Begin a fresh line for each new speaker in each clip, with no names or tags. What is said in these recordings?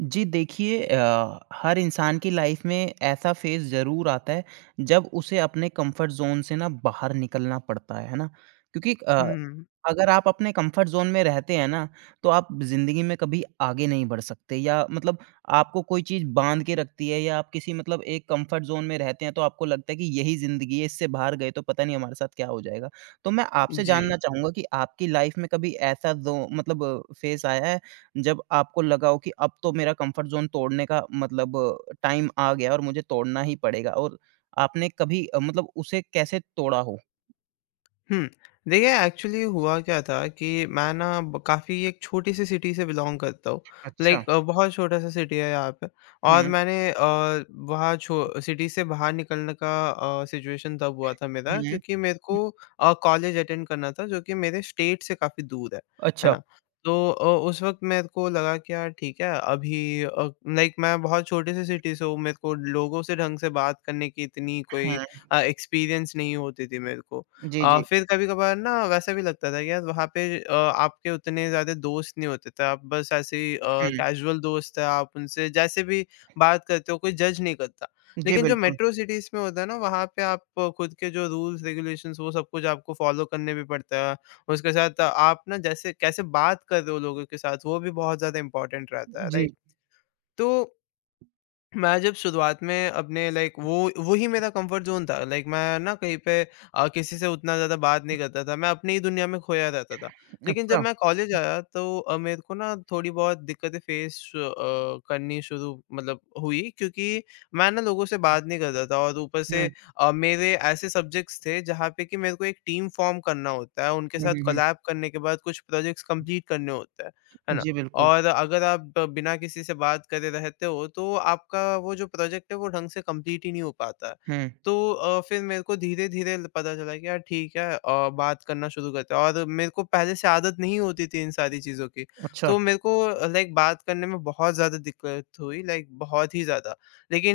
जी देखिए हर इंसान की लाइफ में ऐसा फेज़ ज़रूर आता है जब उसे अपने कंफर्ट ज़ोन से ना बाहर निकलना पड़ता है ना? क्योंकि अ,
हुँ,
अगर आप अपने कंफर्ट ज़ोन में रहते हैं ना, तो आप ज़िंदगी में कभी आगे नहीं बढ़ सकते या मतलब आपको कोई चीज़ बाँध के रखती है या आप किसी मतलब एक कंफर्ट ज़ोन में रहते हैं तो आपको लगता है कि यही ज़िंदगी है, इससे बाहर गए तो पता नहीं हमारे साथ क्या हो जाएगा। तो मैं आपसे
जी।
जानना चाहूँगा कि आपकी लाइफ में कभी ऐसा ज़ो मतलब फेज़ आया है? जब आपको लगा हो कि अब तो मेरा कंफर्ट ज़ोन तोड़ने का मतलब टाइम आ गया और मुझे तोड़ना ही पड़ेगा और आपने कभी मतलब उसे कैसे तोड़ा हो?
हुँ। देखिए एक्चुअली हुआ क्या था कि मैं ना ब काफ़ी एक छोटी-सी सिटी से बिलॉन्ग करता हूँ।
अच्छा।
लाइक बहुत छोटा-सा सिटी है यहाँ पे। और
हुँ,
मैंने वहाँ छो सिटी से बाहर निकलने का सिचुएशन तब हुआ था मेरा,
हुँ,
क्योंकि मेरे
हुँ।
को कॉलेज अटेंड करना था जो कि मेरे स्टेट से काफ़ी दूर है। है
अच्छा।
ना? तो उस वक़्त मेरे को लगा कि यार ठीक है अभी लाइक मैं बहुत छोटे-से सिटी से हूँ, मेरे को लोगों से ढंग से बात करने की इतनी कोई
हुँ,
एक्सपीरियंस नहीं होती थी मेरे को।
जी, जी।
फिर कभी-कभार ना वैसा भी लगता था कि यार वहाँ पे आपके उतने ज़्यादा दोस्त नहीं होते थे। आप बस ऐसे ही
हुँ,
कैज़ुअल दोस्त हैं, आप उनसे जैसे भी बात करते हो, कोई जज नहीं करता।
जी,
लेकिन जो
बिल्कुल।
मेट्रो सिटीज़ में होता है ना, वहाँ पे आप खुद के जो रूल्स रेगुलेशंस वो सब कुछ आपको फ़ॉलो करने भी पड़ता है। उसके साथ आप ना जैसे कैसे बात कर रहे हो लोगों के साथ, वो भी बहुत ज़्यादा इम्पोर्टेंट रहता है,
जी,
राइट? तो मैं जब शुरुआत में अपने लाइक वो ही मेरा कंफर्ट ज़ोन था। लाइक मैं ना कहीं पे किसी से उतना ज़्यादा बात नहीं करता था, मैं अपनी ही दुनिया में खोया रहता था। लेकिन जब
अच्छा।
मैं कॉलेज आया तो मेरे को ना थोड़ी बहुत दिक्कतें फेस करनी शुरू मतलब हुई, क्योंकि मैं ना लोगों से बात नहीं करता था और ऊपर
हुँ,
से मेरे ऐसे सब्जेक्ट्स थे जहाँ पे कि मेरे को एक टीम फ़ॉर्म करना होता है, उनके
हुँ,
साथ
हुँ, हुँ।
कोलैब करने के बाद कुछ प्रोजेक्ट्स कंप्लीट करने होते हैं, है ना?
जी, बिल्कुल।
और अगर आप बिना किसी से बात करे रहते हो तो आपका वो जो प्रोजेक्ट है वो ढंग से कंप्लीट ही नहीं हो पाता है।
हुँ,
तो फिर मेरे को धीरे-धीरे ल पता चला कि यार ठीक है बात करना शुरू करते हैं और मेरे को पहले से आदत नहीं होती थी इन सारी चीज़ों की।
अच्छा।
तो मेरे को लाइक बात करने में बहुत ज़्यादा दिक्कत हुई, लाइक बहुत ही ज़्यादा।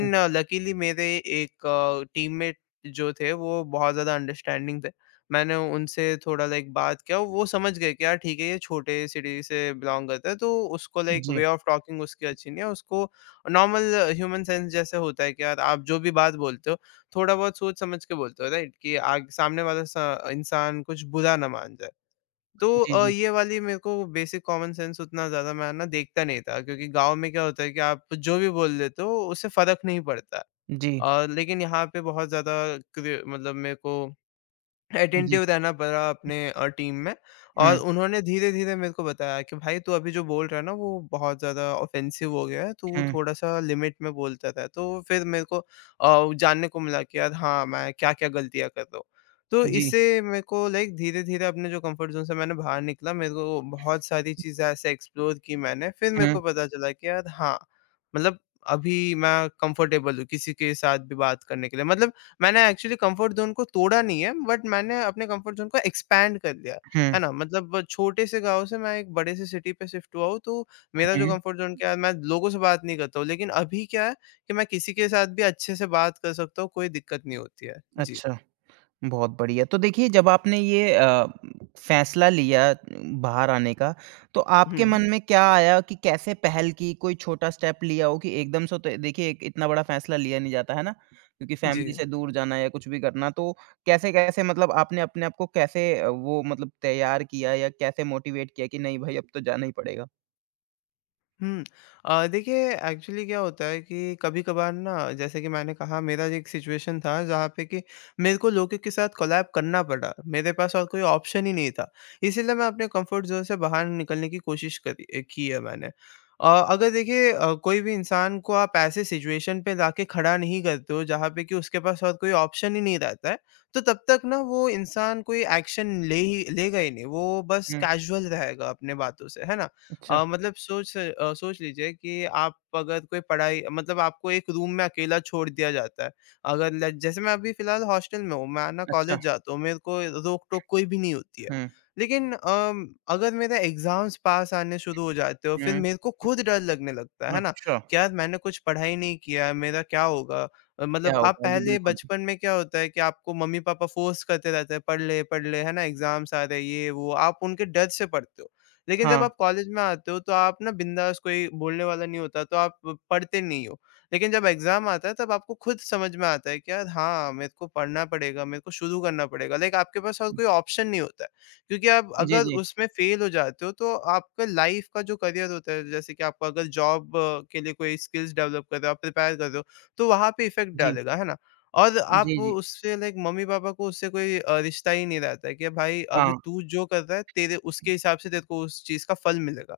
हुँ,
लकीली मेरे एक टीममेट जो थे वो बहुत ज़्यादा अंडरस्टैंडिंग थे। मैंने उनसे थोड़ा लाइक बात किया, वो समझ गए कि यार ठीक है ये छोटे सिटी से बिलॉन्ग करता है, तो उसको लाइक
जी,
वे ऑफ टॉकिंग उसकी अच्छी नहीं है, उसको नॉर्मल ह्यूमन सेंस जैसे होता है कि यार आप जो भी बात बोलते हो, थोड़ा बहुत सोच समझ के बोलते हो राइट, कि आग सामने वाला स इंसान कुछ बुरा ना मान जाए। तो
जी, जी,
ये वाली मेरे को बेसिक कॉमन सेंस उतना ज़्यादा मैं ना देखता नहीं था, क्योंकि गाँव में क्या होता है कि आप जो भी बोल देते हो उससे फ़र्क नहीं पड़ता।
जी,
लेकिन यहाँ पे बहुत ज़्यादा क्र मतलब मेरे को
जी।
अटेंटिव रहना पड़ा अपने टीम में। और
हुँ,
उन्होंने धीरे-धीरे मेरे को बताया कि भाई तू अभी जो बोल रहा है ना वो बहुत ज़्यादा ऑफ़ेंसिव हो गया है, तू
हुँ,
थोड़ा-सा लिमिट में बोलता रह। तो फिर मेरे को जानने को मिला कि यार हाँ, मैं क्या-क्या गलतियाँ कर रहा हूँ। तो
जी।
इससे मेरे को लाइक धीरे-धीरे अपने जो कंफर्ट ज़ोन से मैंने बाहर निकला, मेरे को बहुत सारी चीज़ें ऐसे एक्सप्लोर की मैंने, फिर मेरे
हुँ,
को पता चला कि यार हाँ, मतलब अभी मैं कंफर्टेबल हूँ किसी के साथ भी बात करने के लिए। मतलब मैंने एक्चुअली कम्फर्ट ज़ोन को तोड़ा नहीं है, बट मैंने अपने कम्फर्ट ज़ोन को एक्सपैंड कर लिया,
हुँ,
है ना? मतलब वो छोटे से गाँव से मैं एक बड़े से सिटी पे शिफ्ट हुआ हूँ, तो मेरा जो
हुँ,
कम्फर्ट ज़ोन क्या है, मैं लोगों से बात नहीं करता हूँ। लेकिन अभी क्या है कि मैं किसी के साथ भी अच्छे से बात कर सकता हूँ, कोई दिक्कत नहीं होती है। जी।
अच्छा। बहुत बढ़िया। तो देखिए जब आपने ये फैसला लिया बाहर आने का, तो
हुँ।
आपके मन में क्या आया कि कैसे पहल की? कोई छोटा स्टेप लिया हो कि एकदम से तो देखिए एक इतना बड़ा फैसला लिया नहीं जाता, है ना? क्योंकि
जी।
फैमिली से दूर जाना या कुछ भी करना तो कैसे-कैसे मतलब आपने अपने आप को कैसे वो मतलब तैयार किया या कैसे मोटिवेट किया कि नहीं भाई अब तो जाना ही पड़ेगा?
हुँ। देखिए एक्चुअली क्या होता है कि कभी-कभार ना जैसे कि मैंने कहा मेरा एक सिचुएशन था जहाँ पे कि मेरे को लोगों के साथ कोलैब करना पड़ा। मेरे पास और कोई ऑप्शन ही नहीं था। इसीलिए मैं अपने कंफर्ट ज़ोन से बाहर निकलने की कोशिश करी की है मैंने। अगर देखिए कोई भी इंसान को आप ऐसे सिचुएशन पे लाके खड़ा नहीं करते हो जहाँ पे कि उसके पास और कोई ऑप्शन ही नहीं रहता है, तो तब तक ना वो इंसान कोई एक्शन ले ही लेगा ही नहीं। वो बस
हुँ,
कैज़ुअल रहेगा अपने बातों से, है ना?
अच्छा,
मतलब सोच लीजिए कि आप अगर कोई पढ़ाई मतलब आपको एक रूम में अकेला छोड़ दिया जाता है। अगर ल जैसे मैं अभी फ़िलहाल हॉस्टल में हूँ, मैं ना
अच्छा।
कॉलेज जाता हूँ, मेरे को रोक-टोक कोई भी नहीं होती है।
हुँ,
लेकिन अगर मेरे एग्ज़ाम्स पास आने शुरू हो जाते हैं और फिर
हुँ,
मेरे को खुद डर लगने लगता है ना?
अच्छा।
कि यार मैंने कुछ पढ़ाई नहीं किया है, मेरा क्या होगा?
क्या
मतलब आप
होगा? जी,
पहले
बिल्कुल।
बचपन में क्या होता है कि आपको मम्मी-पापा फ़ोर्स करते रहते हैं, पढ़ ले" है ना? एग्ज़ाम्स आ रहे हैं, ये वो, आप उनके डर से पढ़ते हो। लेकिन जब
हाँ।
आप कॉलेज में आते हो तो आप ना बिंदास कोई बोलने वाला नहीं होता तो आप पढ़ते नहीं हो। लेकिन जब एग्ज़ाम आता है तब आपको खुद समझ में आता है कि यार हाँ, मेरे को पढ़ना पड़ेगा, मेरे को शुरू करना पड़ेगा। लाइक आपके पास और कोई ऑप्शन नहीं होता है। क्योंकि आप
जी,
अगर
जी।
उसमें फ़ेल हो जाते हो तो आपका लाइफ़ का जो करियर होता है जैसे कि आपको अगर जॉब के लिए कोई स्किल्स डेवलप कर रहे हो, आप प्रिपेयर कर रहे हो, तो वहाँ पे इफ़ेक्ट
जी।
डालेगा, है ना? और आप
जी, जी।
उससे लाइक मम्मी-पापा को उससे कोई रिश्ता ही नहीं रहता है कि भाई अभी
हाँ।
तू जो कर रहा है तेरे उसके हिसाब से तेरे को उस चीज़ का फल मिलेगा।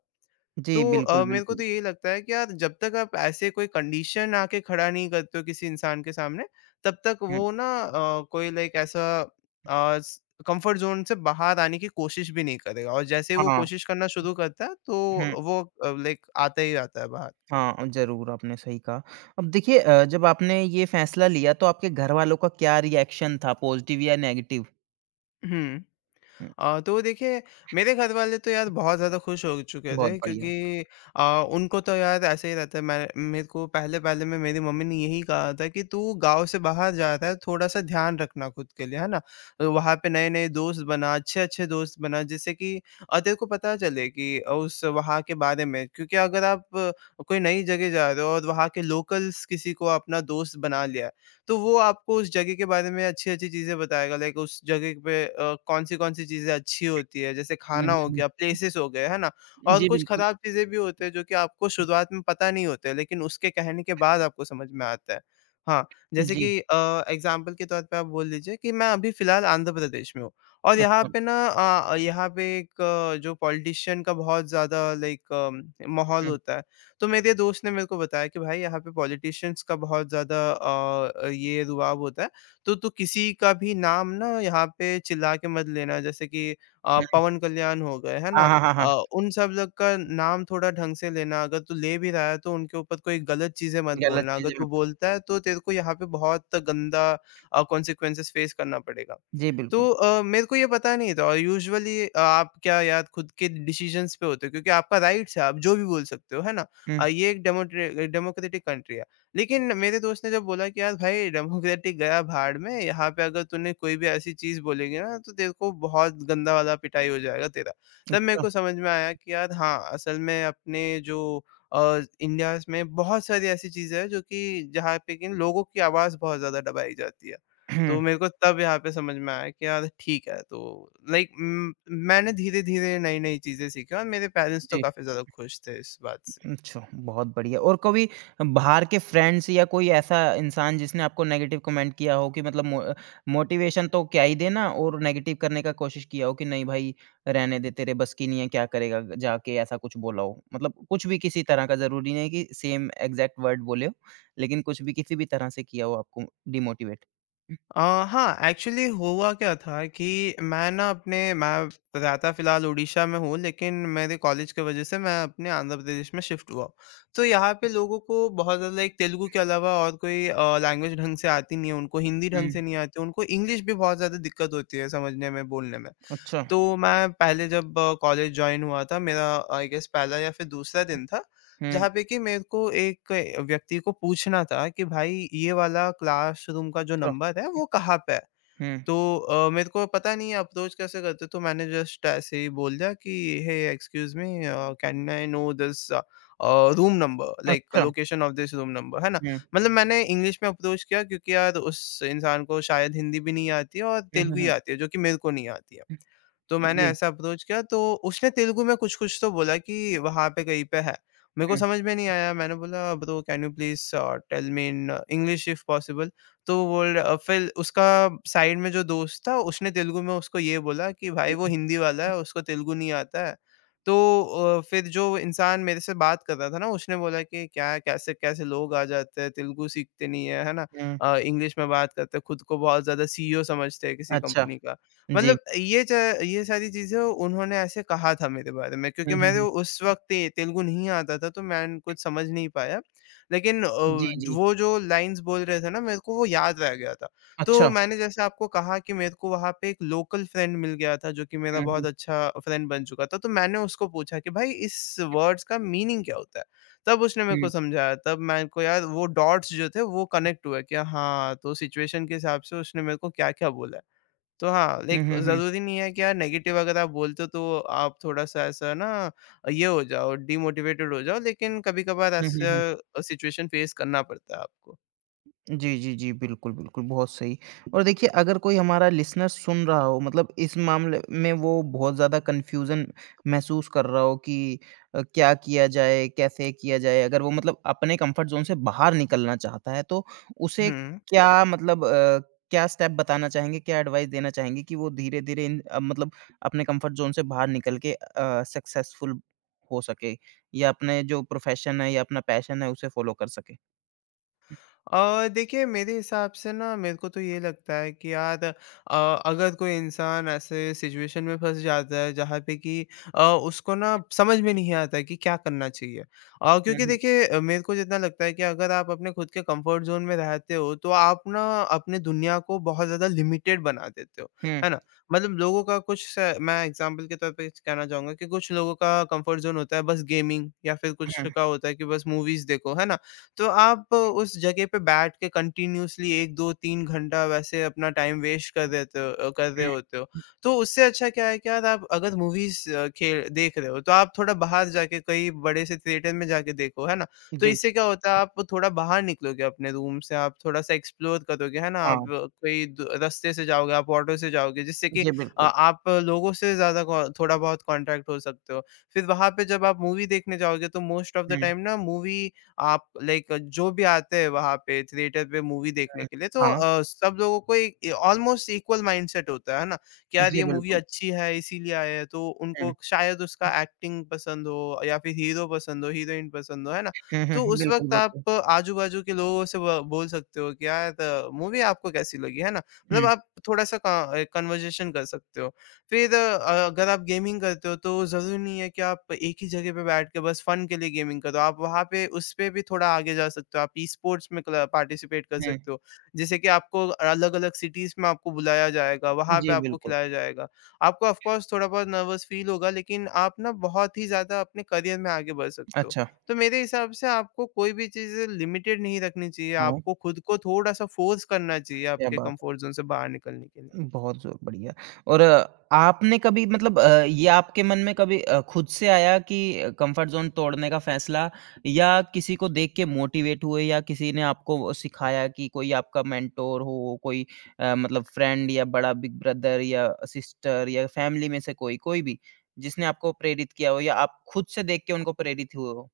जी,
तो
बिल्कुल,
मेरे को
बिल्कुल।
तो यही लगता है कि यार जब तक आप ऐसे कोई कंडीशन आके खड़ा नहीं करते हो किसी इंसान के सामने, तब तक
हुँ,
वो ना कोई लाइक ऐसा स कंफर्ट ज़ोन से बाहर आने की कोशिश भी नहीं करेगा और जैसे ही वो
हाँ।
कोशिश करना शुरू करता है
हुँ,
तो वो लाइक आता ही रहता है बाहर।
हाँ, ज़रूर आपने सही कहा। अब देखिए जब आपने ये फैसला लिया तो आपके घरवालों का क्या रिएक्शन था पॉज़िटिव या नेगेटिव?
हुँ।
हुँ,
तो देखिए, मेरे घरवाले तो यार बहुत ज़्यादा खुश हो चुके
बहुत
थे,
बढ़िया।
क्योंकि अ, उनको तो यार ऐसे ही रहता है। मैं मेरे को पहले-पहले में मेरी मम्मी ने यही कहा था कि तू गाँव से बाहर जा रहा है, थोड़ा-सा ध्यान रखना खुद के लिए, है ना? तो वहाँ पे नए-नए दोस्त बना, अच्छे-अच्छे दोस्त बना, जिससे कि तेरे को पता चले कि उस वहाँ के बारे में, क्योंकि अगर आप कोई नई जगह जा रहे हो और वहाँ के लोकल्स किसी को अपना दोस्त बना लिया तो वो आपको उस जगह के बारे में अच्छी-अच्छी चीज़ें बताएगा, लाइक उस जगह पे कौन-सी-कौन सी कौन सी चीज़ें अच्छी होती है, जैसे
हुँ,
खाना
हुँ,
हो
हुँ।
गया, प्लेसेस हो गए, है ना? और
जी,
कुछ
बिल्कुल।
खराब चीज़ें भी होते हैं जो कि आपको शुरुआत में पता नहीं होते लेकिन उसके कहने के बाद आपको समझ में आता है। हाँ, जैसे
जी,
कि एग्ज़ाम्पल के तौर पे आप बोल लीजिए कि मैं अभी फ़िलहाल आंध्र प्रदेश में हूँ और यहाँ
अच्छा।
पे ना यहाँ पे एक जो पॉलिटिशियन का बहुत ज़्यादा लाइक माहौल
हुँ,
होता है। तो मेरे दोस्त ने मेरे को बताया कि भाई यहाँ पे पॉलिटिशियंस का बहुत ज़्यादा ये रुआब होता है, तो तू किसी का भी नाम ना यहाँ पे चिल्ला के मत लेना, जैसे कि
हुँ।
पवन कल्याण हो गए, है
हाँ,
ना?
हाँ, हाँ, हाँ।
उन सब लोग का नाम थोड़ा ढंग से लेना, अगर तू ले भी रहा है तो उनके ऊपर कोई गलत चीज़ें मत
गलत
बोलना, अगर
चीज़ें
तू
मत
बोलता है तो तेरे को यहाँ पे बहुत गंदा कॉन्सिक्वेंसेस फेस करना पड़ेगा।
जी,
तो
बिल्कुल।
मेरे को ये पता नहीं था और यूजुअली आप क्या यार खुद के डिसीज़न्स पे होते हो, क्योंकि आपका राइट्स है, आप जो भी बोल सकते हो, है ना?
हुँ,
ये एक डेमोट्रे डेमोक्रेटिक कंट्री है। लेकिन मेरे दोस्त ने जब बोला कि यार भाई डेमोक्रेटिक गया भाड़ में, यहाँ पे अगर तूने कोई भी ऐसी चीज़ बोलेगी ना तो तेरे को बहुत गंदा वाला पिटाई हो जाएगा तेरा। तब मेरे
अच्छा।
को समझ में आया कि यार हाँ, असल में अपने जो इंडियाज़ में बहुत सारी ऐसी चीज़ें हैं जो कि जहाँ पे कि लोगों की आवाज़ बहुत ज़्यादा दबाई जाती है। तो
हुँ,
मेरे को तब यहाँ पे समझ में आया कि यार ठीक है, तो लाइक मैंने धीरे-धीरे नई-नई चीज़ें सीखी और मेरे पेरेंट्स तो
जी।
काफ़ी ज़्यादा खुश थे इस बात से।
अच्छा, बहुत बढ़िया। और कभी बाहर के फ्रेंड्स या कोई ऐसा इंसान जिसने आपको नेगेटिव कमेंट किया हो कि मतलब मो मोटिवेशन तो क्या ही देना और नेगेटिव करने का कोशिश किया हो कि नहीं भाई रहने दे तेरे बस की नहीं है, क्या करेगा जाके ऐसा कुछ बोला हो? मतलब कुछ भी किसी तरह का ज़रूरी नहीं कि सेम एग्ज़ैक्ट वर्ड बोले हो, लेकिन कुछ भी किसी भी तरह से किया हो आपको डिमोटिवेट?
अ, हाँ, एक्चुअली हुआ क्या था कि मैं ना अपने मैं रहता फ़िलहाल उड़ीसा में हूँ, लेकिन मेरे कॉलेज की वज़ह से मैं अपने आंध्र प्रदेश में शिफ्ट हुआ हूँ। तो यहाँ पे लोगों को बहुत ज़्यादा लाइक तेलुगु के अलावा और कोई लैंग्वेज ढंग से आती नहीं है, उनको हिंदी
हुँ,
ढंग
हुँ,
से नहीं आती, उनको इंग्लिश भी बहुत ज़्यादा दिक्कत होती है समझने में, बोलने में।
अच्छा,
तो मैं पहले जब कॉलेज जॉइन हुआ था, मेरा आई गेस पहला या फिर दूसरा दिन था,
हुँ,
जहाँ पे कि मेरे को एक व्यक्ति को पूछना था कि भाई ये वाला क्लासरूम का जो
अच्छा,
नंबर है वो कहाँ पे है?
हुँ,
तो मेरे को पता नहीं अप्रोच कैसे करते, तो मैंने जस्ट ऐसे ही बोल दिया कि hey excuse me, can I know this, room number like
अच्छा,
location of this room number, है ना?
हुँ,
मतलब मैंने इंग्लिश में अप्रोच किया क्योंकि यार उस इंसान को शायद हिंदी भी नहीं आती है और
हुँ, हुँ,
तेलुगु ही
हुँ,
आती है जो कि मेरे को नहीं आती है।
हुँ,
तो मैंने
जी,
ऐसा अप्रोच किया, तो उसने तेलुगु में कुछ-कुछ तो बोला कि वहाँ पे कहीं पे है। मेरे को
हुँ,
समझ में नहीं आया, मैंने बोला bro can you please tell me in English if possible. तो फिर उसका साइड में जो दोस्त था उसने तेलुगु में उसको ये बोला कि
हुँ,
भाई वो
हुँ,
हिंदी वाला है, उसको तेलुगु नहीं आता है। तो फिर जो इंसान मेरे से बात कर रहा था ना उसने बोला कि क्या कैसे-कैसे लोग आ जाते हैं, तेलुगु सीखते नहीं है, है ना?
हुँ,
इंग्लिश में बात करते हैं, खुद को बहुत ज़्यादा सीईओ समझते हैं किसी
अच्छा,
कंपनी का।
जी,
मतलब ये सारी चीज़ें उन्होंने ऐसे कहा था मेरे बारे में
हुँ,
क्योंकि
हुँ,
मेरे
हुँ।
उस वक़्त ये तेलुगु नहीं आता था, तो मैं कुछ समझ नहीं पाया। लेकिन
जी, जी।
वो जो लाइन्स बोल रहे थे ना मेरे को वो याद रह गया था। तो
अच्छा।
मैंने जैसे आपको कहा कि मेरे को वहाँ पे एक लोकल फ्रेंड मिल गया था जो कि मेरा
हुँ,
बहुत
हुँ।
अच्छा फ्रेंड बन चुका था। तो मैंने उसको पूछा कि भाई इस वर्ड्स का मीनिंग क्या होता है? तब उसने मेरे
हुँ।
को समझाया, तब मेरे को यार वो डॉट्स जो थे वो कनेक्ट हुए कि हाँ, तो सिचुएशन के हिसाब से उसने मेरे को क्या-क्या बोला है। तो हाँ,
हुँ,
लाइक
हुँ, हुँ।
ज़रूरी नहीं है कि यार नेगेटिव अगर आप बोलते हो तो आप थोड़ा-सा ऐसा ना ये हो जाओ, डीमोटिवेटेड हो जाओ, लेकिन कभी-कभार
हुँ, हुँ, हुँ।
ऐसा सिचुएशन फेस करना पड़ता है आपको।
जी, जी, जी। बिल्कुल, बिल्कुल, बहुत सही। और देखिए अगर कोई हमारा लिसनर सुन रहा हो मतलब इस मामले में वो बहुत ज़्यादा कन्फ्यूज़न महसूस कर रहा हो कि क्या किया जाए, कैसे किया जाए? अगर वो मतलब अपने कम्फर्ट ज़ोन से बाहर निकलना चाहता है तो उसे
हुँ।
क्या मतलब क्या स्टेप बताना चाहेंगे? क्या एडवाइस देना चाहेंगे कि वो धीरे-धीरे मतलब अपने कम्फर्ट ज़ोन से बाहर निकल के सक्सेसफुल हो सके या अपने जो प्रोफ़ेशन है या अपना पैशन है उसे फ़ॉलो कर सके?
देखिए मेरे हिसाब से ना मेरे को तो ये लगता है कि यार, अगर कोई इंसान ऐसे सिचुएशन में फँस जाता है जहाँ पे कि उसको ना समझ में नहीं आता है कि क्या करना चाहिए।
हुँ,
क्योंकि
हुँ,
देखिए, मेरे को जितना लगता है कि अगर आप अपने खुद के कंफर्ट ज़ोन में रहते हो तो आप ना अपने दुनिया को बहुत ज़्यादा लिमिटेड बना देते हो।
हुँ।
है ना? मतलब लोगों का कुछ स मैं एग्ज़ाम्पल के तौर पे कहना चाहूँगा कि कुछ लोगों का कंफर्ट ज़ोन होता है बस गेमिंग, या फिर कुछ
हुँ।
का होता है कि बस मूवीज़ देखो, है ना? तो आप उस जगह पे बैठ के कंटिन्यूअसली 1, 2, 3 घंटा वैसे अपना टाइम वेस्ट कर रहे
हुँ।
होते हो। तो उससे अच्छा क्या है कि यार आप अगर मूवीज़, खेल देख रहे हो तो आप थोड़ा बाहर जाके कहीं बड़े से थिएटर में जाके देखो, है ना?
हुँ,
तो
जी,
इससे क्या होता है, आप थोड़ा बाहर निकलोगे अपने रूम से, आप थोड़ा-सा एक्सप्लोर करोगे, है ना? आप
हाँ।
कोई द रास्ते से जाओगे, आप ऑटो से जाओगे, जिससे कि
जी, बिल्कुल।
आप लोगों से ज़्यादा कॉ थोड़ा बहुत कॉन्टैक्ट हो सकते हो। फिर वहाँ पे जब आप मूवी देखने जाओगे तो most of the
hmm,
time ना मूवी आप लाइक जो भी आते हैं वहाँ पे थिएटर पे मूवी देखने
हुँ,
के लिए, तो
हाँ।
सब लोगों को एक ऑलमोस्ट इक्वल माइंडसेट होता है ना, कि यार
जी,
ये मूवी
बिल्कुल।
अच्छी है इसीलिए आए हैं, तो
हुँ,
उनको शायद उसका एक्टिंग पसंद हो, या फिर हीरो पसंद हो, हीरोइन पसंद हो, है ना?
हुँ, हुँ,
तो
हुँ,
उस
बिल्कुल,
वक्त
बिल्कुल।
आप आजू बाजू के लोगों से बोल सकते हो कि यार मूवी आपको कैसी लगी, है ना, मतलब
हुँ,
आप थोड़ा सा कन्वर्जेशन कर सकते हो। फिर अगर आप गेमिंग करते हो तो ज़रूरी नहीं है कि आप एक ही जगह पे बैठ के बस फ़न के लिए गेमिंग करो। आप वहाँ पे उस पे भी थोड़ा आगे जा सकते हो। आप ई-स्पोर्ट्स में क्ल पार्टिसिपेट कर
हुँ।
सकते हो। जैसे कि आपको अलग-अलग सिटीज़ में आपको बुलाया जाएगा, वहाँ पे
जी,
आपको
बिल्कुल।
खिलाया जाएगा। आपको ऑफ़ कोर्स थोड़ा बहुत नर्वस फ़ील होगा, लेकिन आप ना बहुत ही ज़्यादा अपने करियर में आगे बढ़ सकते हो।
अच्छा,
तो मेरे हिसाब से आपको कोई भी चीज़ें लिमिटेड नहीं रखनी चाहिए।
हाँ,
आपको खुद को थोड़ा-सा फ़ोर्स करना चाहिए
क्या
आपके
बात
कम्फ़र्ट ज़ोन से बाहर निकलने के लिए।
बहुत ज़ो बढ़िया। और आपने कभी मतलब ये आपके मन में कभी खुद से आया कि कम्फ़र्ट ज़ोन तोड़ने का फ़ैसला या किसी को देख के मोटिवेट हुए या किसी ने आपको वो सिखाया कि कोई आपका मेंटोर हो, कोई मतलब फ्रेंड या बड़ा बिग ब्रदर या सिस्टर या फैमिली में से कोई, कोई भी, जिसने आपको प्रेरित किया हो या आप खुद से देख के उनको प्रेरित हुए हो?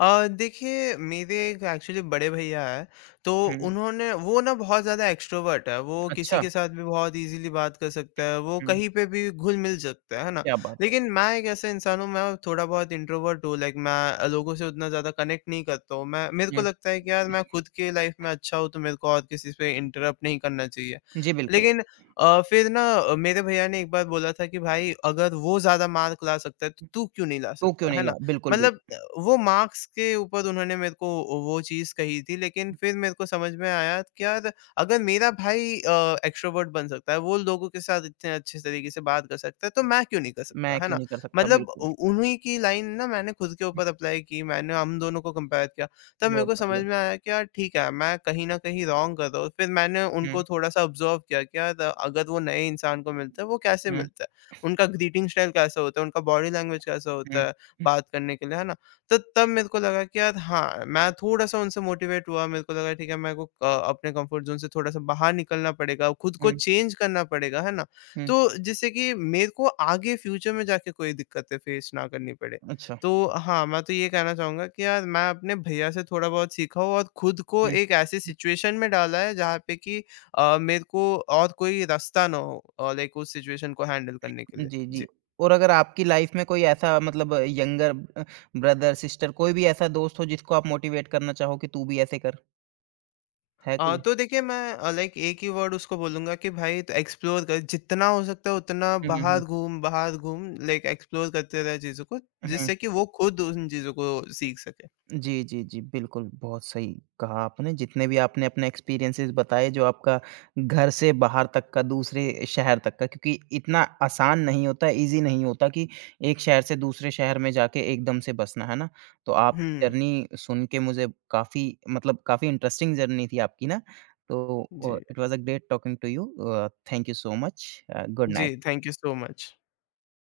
देखिए मेरे एक एक्चुअली बड़े भैया हैं, तो
हुँ,
उन्होंने वो ना, बहुत ज़्यादा एक्स्ट्रोवर्ट है वो, किसी
अच्छा।
के साथ भी बहुत इजीली बात कर सकता है, वो
हुँ,
कहीं पे भी घुल मिल सकता है ना?
क्या बात है।
लेकिन मैं एक ऐसा इंसान हूँ, मैं थोड़ा बहुत इंट्रोवर्ट हूँ, लाइक मैं लोगों से उतना ज़्यादा कनेक्ट नहीं करता हूँ। मैं मेरे को
हुँ,
लगता है कि यार मैं खुद के लाइफ में अच्छा हूँ, तो मेरे को और किसी पे इंटरप्ट नहीं करना चाहिए।
जी, बिल्कुल।
लेकिन फिर ना मेरे भैया ने एक बार बोला था कि भाई अगर वो ज्यादा मार्क ला सकता है तो तू क्यों नहीं ला
तू क्यों
सकता,
नहीं
है
ला
ना?
बिल्कुल भी।
मतलब वो मार्क्स के ऊपर उन्होंने मेरे को वो चीज़ कही थी, लेकिन फिर मेरे को समझ में आया कि यार अगर मेरा भाई एक्स्ट्रोवर्ट बन सकता है, वो लोगों के साथ इतने अच्छे तरीके से बात कर सकता है, तो मैं क्यों नहीं कर
मैं
सकता, है
क्यों
ना?
नहीं कर सकता,
मतलब
बिल्कुल।
उ उन्हीं की लाइन ना मैंने खुद के
हुँ,
ऊपर अप्लाई की, मैंने हम दोनों को कंपेयर किया। तब मेरे
बहुत
को समझ
बढ़िया।
में आया कि यार ठीक है, मैं कहीं न कहीं रॉन्ग कर रहा हूँ। फिर मैंने उनको
हुँ,
थोड़ा-सा ऑब्ज़र्व किया कि यार अगर वो नए इंसान को मिलता है, वो कैसे
हुँ,
मिलता है? उनका ग्रीटिंग स्टाइल कैसा होता है? उनका बॉडी लैंग्वेज कैसा
हुँ,
होता है
हुँ,
बात करने के लिए, है ना? तो तब मेरे को लगा कि यार हाँ, मैं थोड़ा-सा उनसे मोटिवेट हुआ, मेरे को लगा ठीक है, मेरे को अपने कम्फर्ट ज़ोन से थोड़ा-सा बाहर निकलना पड़ेगा, खुद को
हुँ,
चेंज करना पड़ेगा, है ना?
हुँ,
तो जिससे कि मेरे को आगे फ्यूचर में जाके कोई दिक्कतें फेस ना करनी पड़े।
अच्छा।
तो हाँ, मैं तो ये कहना चाहूँगा कि यार मैं अपने भैया से थोड़ा बहुत सीखा हूँ और खुद को
हुँ,
एक ऐसी
हुँ,
सिचुएशन में डाला है जहाँ पे कि मेरे को और कोई रास्ता ना हो, लाइक उस सिचुएशन को हैंडल करने के लिए।
जी, जी।
जी।
और अगर आपकी लाइफ़ में कोई ऐसा मतलब अ, ब्रदर, सिस्टर कोई भी ऐसा दोस्त हो जिसको आप मोटिवेट करना चाहो कि तू भी ऐसे कर, है कोई?
तो देखिए मैं लाइक एक ही वर्ड उसको बोलूँगा कि भाई तो एक्सप्लोर कर, जितना हो सकता है उतना
हुँ, हुँ, हुँ।
बाहर घूम, बाहर घूम, लाइक एक्सप्लोर करते रहे चीज़ों को,
हुँ।
जिससे कि वो खुद उन चीज़ों को सीख सके।
जी, जी, जी। बिल्कुल, बहुत सही कहा आपने। जितने भी आपने अपने एक्सपीरियंसेस बताए जो आपका घर से बाहर तक का दूसरे शहर तक का क्योंकि इतना आसान नहीं होता, ईज़ी नहीं होता कि एक शहर से दूसरे शहर में जाके एकदम से बसना, है ना? तो आपकी
हुँ।
जर्नी सुन के मुझे काफ़ी मतलब काफ़ी इंटरेस्टिंग जर्नी थी आपकी ना? तो
जी।
It was a great talking to you thank you so much good
जी,
night.
Thank you so much.